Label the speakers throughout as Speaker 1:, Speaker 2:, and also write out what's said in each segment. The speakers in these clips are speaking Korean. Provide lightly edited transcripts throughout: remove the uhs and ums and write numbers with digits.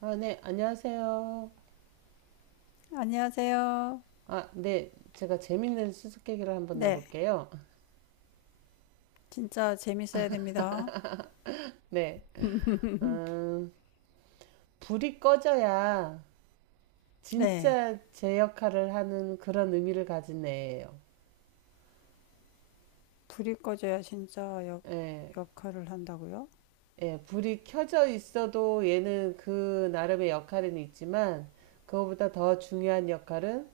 Speaker 1: 아, 네, 안녕하세요.
Speaker 2: 안녕하세요.
Speaker 1: 아, 네, 제가 재밌는 수수께끼를 한번
Speaker 2: 네,
Speaker 1: 내볼게요.
Speaker 2: 진짜 재밌어야 됩니다.
Speaker 1: 네, 음, 불이 꺼져야
Speaker 2: 네,
Speaker 1: 진짜 제 역할을 하는 그런 의미를 가진 애예요.
Speaker 2: 불이 꺼져야 진짜
Speaker 1: 예,
Speaker 2: 역할을 한다고요?
Speaker 1: 예, 불이 켜져 있어도 얘는 그 나름의 역할은 있지만, 그거보다 더 중요한 역할은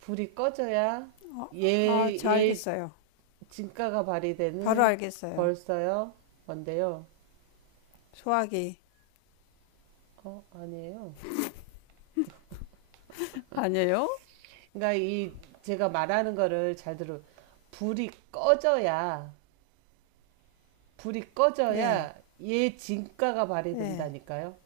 Speaker 1: 불이 꺼져야
Speaker 2: 어,
Speaker 1: 얘,
Speaker 2: 아, 저
Speaker 1: 얘
Speaker 2: 알겠어요.
Speaker 1: 진가가
Speaker 2: 바로
Speaker 1: 발휘되는.
Speaker 2: 알겠어요.
Speaker 1: 벌써요? 뭔데요?
Speaker 2: 소화기.
Speaker 1: 어, 아니에요.
Speaker 2: 아니에요?
Speaker 1: 그러니까 이 제가 말하는 거를 잘 들어. 불이 꺼져야 불이
Speaker 2: 네,
Speaker 1: 꺼져야 얘 진가가
Speaker 2: 네.
Speaker 1: 발휘된다니까요.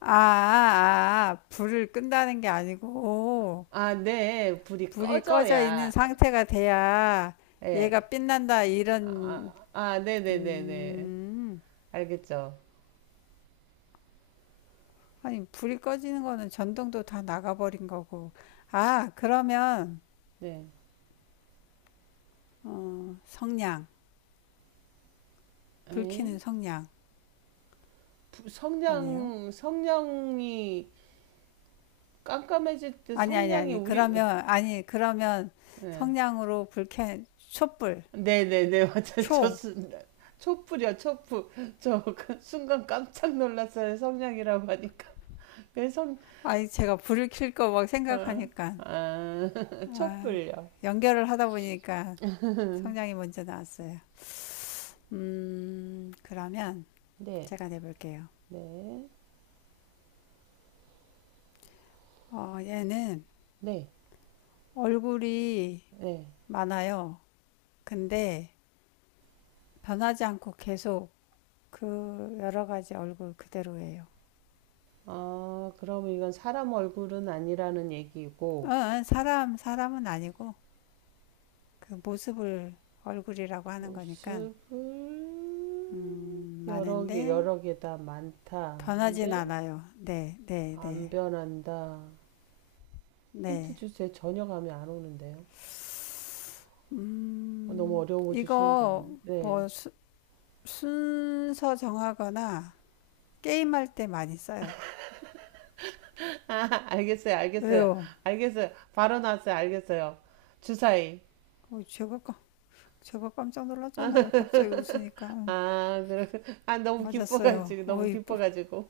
Speaker 2: 불을 끈다는 게 아니고,
Speaker 1: 아, 네. 불이
Speaker 2: 불이 꺼져 있는
Speaker 1: 꺼져야.
Speaker 2: 상태가 돼야
Speaker 1: 예.
Speaker 2: 얘가 빛난다, 이런,
Speaker 1: 아, 아, 네네네네.
Speaker 2: 음,
Speaker 1: 알겠죠.
Speaker 2: 아니, 불이 꺼지는 거는 전등도 다 나가버린 거고. 아, 그러면
Speaker 1: 네.
Speaker 2: 성냥,
Speaker 1: 에이?
Speaker 2: 불키는 성냥 아니에요?
Speaker 1: 성냥이 깜깜해질 때
Speaker 2: 아니 아니
Speaker 1: 성냥이
Speaker 2: 아니
Speaker 1: 우리.
Speaker 2: 그러면 아니 그러면
Speaker 1: 네.
Speaker 2: 성냥으로 불켜 촛불
Speaker 1: 네네네 맞아,
Speaker 2: 초
Speaker 1: 좋습니다. 촛불이야, 촛불. 저 그 순간 깜짝 놀랐어요, 성냥이라고 하니까. 왼손.
Speaker 2: 아니 제가 불을 켤 거 막
Speaker 1: 어.
Speaker 2: 생각하니까
Speaker 1: 아,
Speaker 2: 아,
Speaker 1: 촛불요.
Speaker 2: 연결을 하다 보니까 성냥이 먼저 나왔어요. 그러면
Speaker 1: 네,
Speaker 2: 제가 내볼게요.
Speaker 1: 네,
Speaker 2: 어, 얘는
Speaker 1: 네,
Speaker 2: 얼굴이
Speaker 1: 네.
Speaker 2: 많아요. 근데 변하지 않고 계속 그 여러 가지 얼굴 그대로예요.
Speaker 1: 아, 그럼 이건 사람 얼굴은 아니라는 얘기고.
Speaker 2: 어, 사람 사람은 아니고 그 모습을 얼굴이라고 하는 거니까
Speaker 1: 모습을 여러 개
Speaker 2: 많은데
Speaker 1: 여러 개 다 많다. 근데
Speaker 2: 변하진 않아요. 네, 네,
Speaker 1: 안
Speaker 2: 네,
Speaker 1: 변한다. 힌트
Speaker 2: 네.
Speaker 1: 주세요. 전혀 감이 안 오는데요. 어, 너무 어려운 거 주시는 거 아니에요?
Speaker 2: 이거
Speaker 1: 네.
Speaker 2: 뭐 순서 정하거나 게임할 때 많이 써요.
Speaker 1: 아, 알겠어요. 알겠어요.
Speaker 2: 왜요?
Speaker 1: 알겠어요. 바로 나왔어요. 알겠어요. 주사위.
Speaker 2: 어, 제가 깜짝 놀랐잖아요. 갑자기 웃으니까
Speaker 1: 아, 그러, 아, 너무
Speaker 2: 맞았어요.
Speaker 1: 기뻐가지고, 너무 기뻐가지고.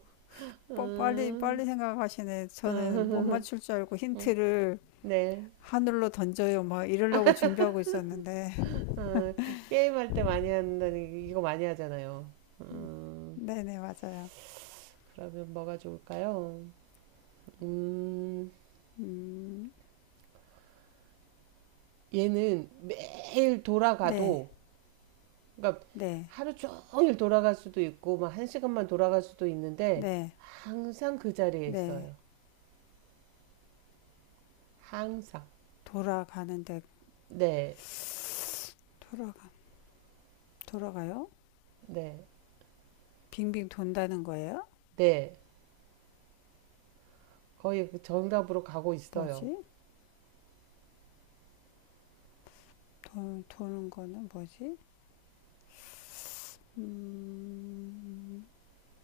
Speaker 2: 빨리 빨리
Speaker 1: 음,
Speaker 2: 생각하시네. 저는 못
Speaker 1: 음,
Speaker 2: 맞출 줄 알고 힌트를
Speaker 1: 네.
Speaker 2: 하늘로 던져요. 막 이러려고 준비하고 있었는데
Speaker 1: 음, 게임할 때 많이 한다니, 이거 많이 하잖아요. 음,
Speaker 2: 네네 맞아요.
Speaker 1: 그러면 뭐가 좋을까요? 음,
Speaker 2: 음,
Speaker 1: 얘는 매일
Speaker 2: 네.
Speaker 1: 돌아가도, 그러니까
Speaker 2: 네,
Speaker 1: 하루 종일 돌아갈 수도 있고, 막 한 시간만 돌아갈 수도 있는데,
Speaker 2: 네,
Speaker 1: 항상 그 자리에
Speaker 2: 네.
Speaker 1: 있어요. 항상.
Speaker 2: 돌아가는데,
Speaker 1: 네,
Speaker 2: 돌아가, 돌아가요?
Speaker 1: 네,
Speaker 2: 빙빙 돈다는 거예요?
Speaker 1: 네. 거의 그 정답으로 가고 있어요.
Speaker 2: 뭐지? 도는 거는 뭐지? 음,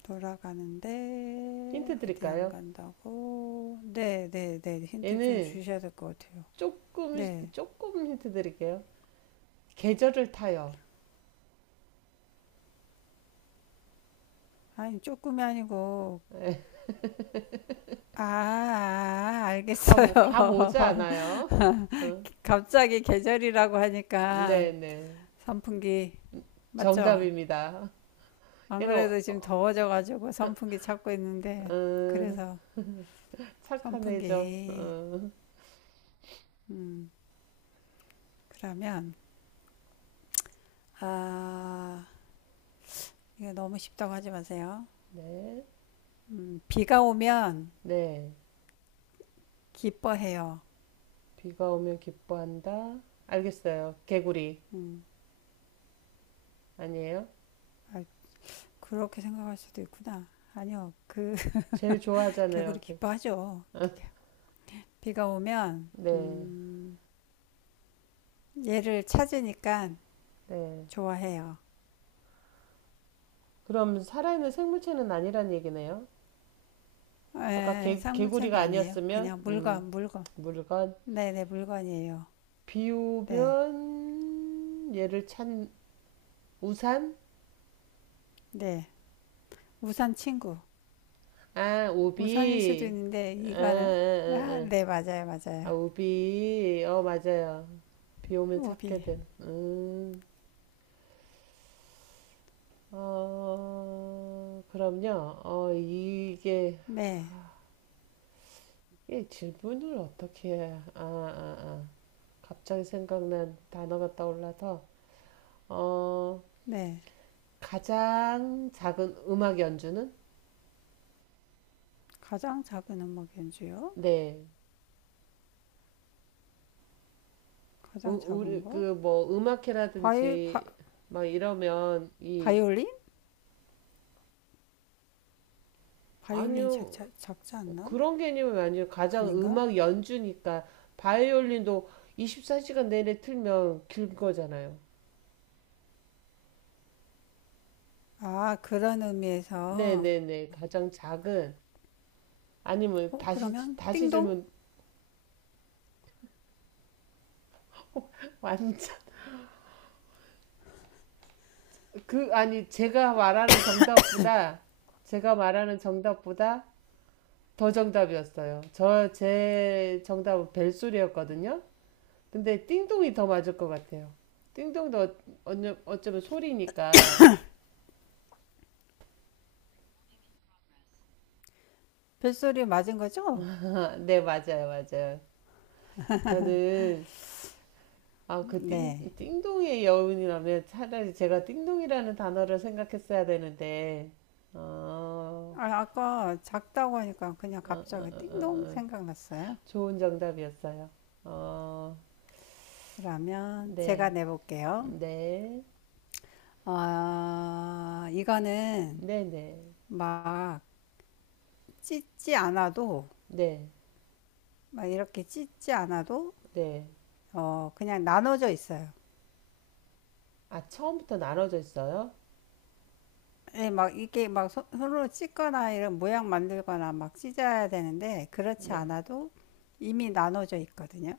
Speaker 2: 돌아가는데,
Speaker 1: 힌트
Speaker 2: 어디 안
Speaker 1: 드릴까요?
Speaker 2: 간다고? 네, 네, 네. 힌트 좀
Speaker 1: 얘는
Speaker 2: 주셔야 될 것 같아요.
Speaker 1: 조금,
Speaker 2: 네.
Speaker 1: 조금 힌트 드릴게요. 계절을 타요.
Speaker 2: 아니, 조금이 아니고,
Speaker 1: 네, 감, 감
Speaker 2: 알겠어요.
Speaker 1: 오지 않아요. 어,
Speaker 2: 갑자기 계절이라고 하니까,
Speaker 1: 네네.
Speaker 2: 선풍기, 맞죠?
Speaker 1: 정답입니다. 얘는, 어,
Speaker 2: 아무래도 지금 더워져가지고 선풍기 찾고 있는데,
Speaker 1: 어,
Speaker 2: 그래서
Speaker 1: 착한 애죠.
Speaker 2: 선풍기,
Speaker 1: 어,
Speaker 2: 음, 그러면, 아, 이 너무 쉽다고 하지 마세요.
Speaker 1: 네.
Speaker 2: 비가 오면
Speaker 1: 네.
Speaker 2: 기뻐해요.
Speaker 1: 비가 오면 기뻐한다. 알겠어요. 개구리.
Speaker 2: 음,
Speaker 1: 아니에요?
Speaker 2: 아, 그렇게 생각할 수도 있구나. 아니요, 그,
Speaker 1: 제일 좋아하잖아요.
Speaker 2: 개구리 기뻐하죠.
Speaker 1: 어.
Speaker 2: 비가 오면,
Speaker 1: 네.
Speaker 2: 얘를 찾으니까
Speaker 1: 네.
Speaker 2: 좋아해요.
Speaker 1: 그럼 살아있는 생물체는 아니란 얘기네요. 아까
Speaker 2: 에, 쌍물차는
Speaker 1: 개구리가
Speaker 2: 아니에요.
Speaker 1: 아니었으면
Speaker 2: 그냥 물건.
Speaker 1: 물건.
Speaker 2: 네네, 물건이에요.
Speaker 1: 비오
Speaker 2: 네,
Speaker 1: 면 얘를 찬 우산?
Speaker 2: 네. 우산 친구.
Speaker 1: 아,
Speaker 2: 우산일 수도
Speaker 1: 우비.
Speaker 2: 있는데
Speaker 1: 아, 아,
Speaker 2: 이거는 아,
Speaker 1: 아,
Speaker 2: 네, 맞아요,
Speaker 1: 아.
Speaker 2: 맞아요.
Speaker 1: 아, 우비. 어, 맞아요. 비 오면 찾게
Speaker 2: 오비.
Speaker 1: 된 어, 그럼요. 어,
Speaker 2: 네,
Speaker 1: 이게 질문을 어떻게 해야. 아, 아, 아. 갑자기 생각난 단어가 떠올라서. 어,
Speaker 2: 네.
Speaker 1: 가장 작은 음악 연주는.
Speaker 2: 가장 작은 음악 연주요?
Speaker 1: 네.
Speaker 2: 가장
Speaker 1: 우리
Speaker 2: 작은 거?
Speaker 1: 그 뭐
Speaker 2: 바이,
Speaker 1: 음악회라든지
Speaker 2: 바,
Speaker 1: 막 이러면 이.
Speaker 2: 바이올린? 바이올린
Speaker 1: 아니요,
Speaker 2: 작지 않나?
Speaker 1: 그런 개념은 아니에요. 가장
Speaker 2: 아닌가?
Speaker 1: 음악 연주니까 바이올린도 24시간 내내 틀면 길 거잖아요.
Speaker 2: 아, 그런 의미에서.
Speaker 1: 네네네, 가장 작은. 아니면
Speaker 2: 어, 그러면
Speaker 1: 다시
Speaker 2: 띵동?
Speaker 1: 질문. 완전. 그 아니, 제가 말하는 정답보다 제가 말하는 정답보다 더 정답이었어요. 저 제 정답은 벨소리였거든요. 근데 띵동이 더 맞을 것 같아요. 띵동도 어쩌면 소리니까.
Speaker 2: 벨소리 맞은 거죠?
Speaker 1: 아, 네, 맞아요, 맞아요. 저는 아, 그
Speaker 2: 네.
Speaker 1: 띵동의 여운이라면 차라리 제가 띵동이라는 단어를 생각했어야 되는데, 어,
Speaker 2: 아, 아까 작다고 하니까 그냥
Speaker 1: 어, 어, 어,
Speaker 2: 갑자기 띵동
Speaker 1: 어.
Speaker 2: 생각났어요.
Speaker 1: 좋은 정답이었어요. 어,
Speaker 2: 그러면 제가
Speaker 1: 네,
Speaker 2: 내볼게요.
Speaker 1: 네,
Speaker 2: 아, 이거는
Speaker 1: 네, 네,
Speaker 2: 막 찢지 않아도
Speaker 1: 네,
Speaker 2: 막 이렇게 찢지 않아도
Speaker 1: 네.
Speaker 2: 어 그냥 나눠져 있어요.
Speaker 1: 아, 처음부터 나눠져 있어요?
Speaker 2: 예, 막 이게 막 손으로 찢거나 이런 모양 만들거나 막 찢어야 되는데 그렇지
Speaker 1: 네.
Speaker 2: 않아도 이미 나눠져 있거든요.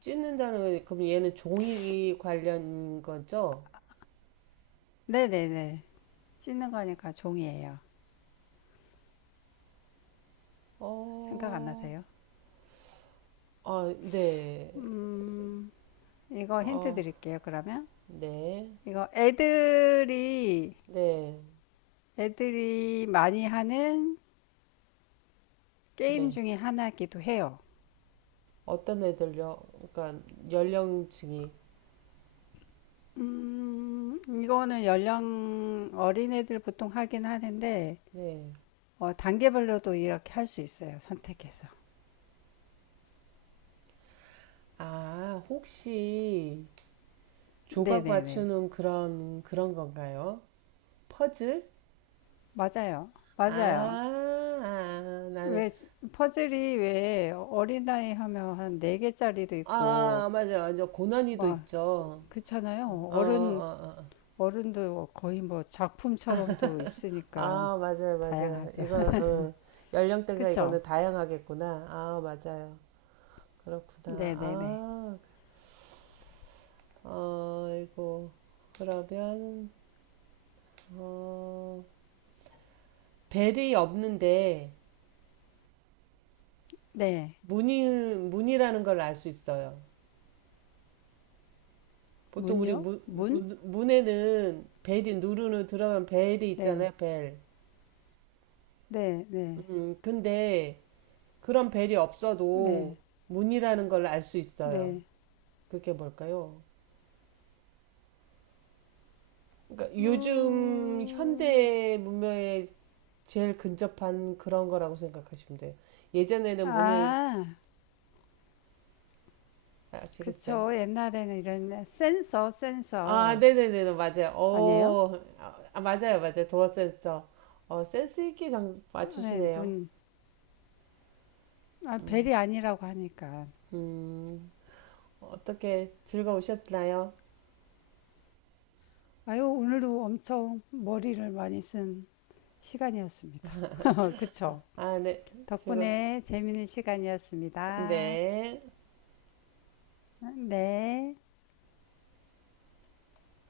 Speaker 1: 찢는다는 건, 그럼 얘는 종이 관련 거죠?
Speaker 2: 네네네. 찢는 거니까 종이에요. 생각 안
Speaker 1: 어,
Speaker 2: 나세요?
Speaker 1: 아, 네.
Speaker 2: 음, 이거 힌트
Speaker 1: 어,
Speaker 2: 드릴게요, 그러면.
Speaker 1: 네.
Speaker 2: 이거 애들이,
Speaker 1: 네.
Speaker 2: 애들이 많이 하는 게임
Speaker 1: 네.
Speaker 2: 중에 하나이기도 해요.
Speaker 1: 어떤 애들요? 그러니까 연령층이.
Speaker 2: 이거는 연령 어린애들 보통 하긴 하는데
Speaker 1: 네.
Speaker 2: 어, 단계별로도 이렇게 할 수 있어요. 선택해서.
Speaker 1: 아, 혹시 조각
Speaker 2: 네네네.
Speaker 1: 맞추는 그런 건가요? 퍼즐?
Speaker 2: 맞아요.
Speaker 1: 아,
Speaker 2: 맞아요.
Speaker 1: 아, 나는.
Speaker 2: 왜 퍼즐이 왜 어린아이 하면 한 네개짜리도
Speaker 1: 아,
Speaker 2: 있고
Speaker 1: 맞아요. 저 고난이도
Speaker 2: 막
Speaker 1: 있죠.
Speaker 2: 그렇잖아요.
Speaker 1: 어,
Speaker 2: 어른
Speaker 1: 어, 어.
Speaker 2: 어른도 거의 뭐 작품처럼도 있으니까
Speaker 1: 아, 맞아요. 맞아요.
Speaker 2: 다양하죠.
Speaker 1: 이거 어, 연령대가
Speaker 2: 그쵸?
Speaker 1: 이거는 다양하겠구나. 아, 맞아요. 그렇구나.
Speaker 2: 네네네.
Speaker 1: 아, 아이고, 그러면, 어, 벨이 없는데,
Speaker 2: 네.
Speaker 1: 문이, 문이라는 걸 알 수 있어요. 보통 우리
Speaker 2: 문요?
Speaker 1: 문,
Speaker 2: 문?
Speaker 1: 문, 문에는 벨이 누르는 들어간 벨이 있잖아요,
Speaker 2: 네.
Speaker 1: 벨.
Speaker 2: 네, 네,
Speaker 1: 근데 그런 벨이
Speaker 2: 네,
Speaker 1: 없어도 문이라는 걸 알 수 있어요.
Speaker 2: 네.
Speaker 1: 그게 뭘까요? 그러니까
Speaker 2: 무
Speaker 1: 요즘 현대 문명에 제일 근접한 그런 거라고 생각하시면 돼요. 예전에는 문을.
Speaker 2: 아,
Speaker 1: 아시겠어요?
Speaker 2: 그쵸. 옛날에는 이런
Speaker 1: 아,
Speaker 2: 센서.
Speaker 1: 네네네, 네, 맞아요.
Speaker 2: 아니에요?
Speaker 1: 어, 아, 맞아요, 맞아요. 도어 센서. 어, 센스 있게 정,
Speaker 2: 네,
Speaker 1: 맞추시네요.
Speaker 2: 문. 아,
Speaker 1: 음,
Speaker 2: 벨이 아니라고 하니까.
Speaker 1: 음, 어떻게 즐거우셨나요?
Speaker 2: 아유, 오늘도 엄청 머리를 많이 쓴 시간이었습니다. 그쵸.
Speaker 1: 아, 네, 즐거,
Speaker 2: 덕분에 재밌는 시간이었습니다.
Speaker 1: 네.
Speaker 2: 네.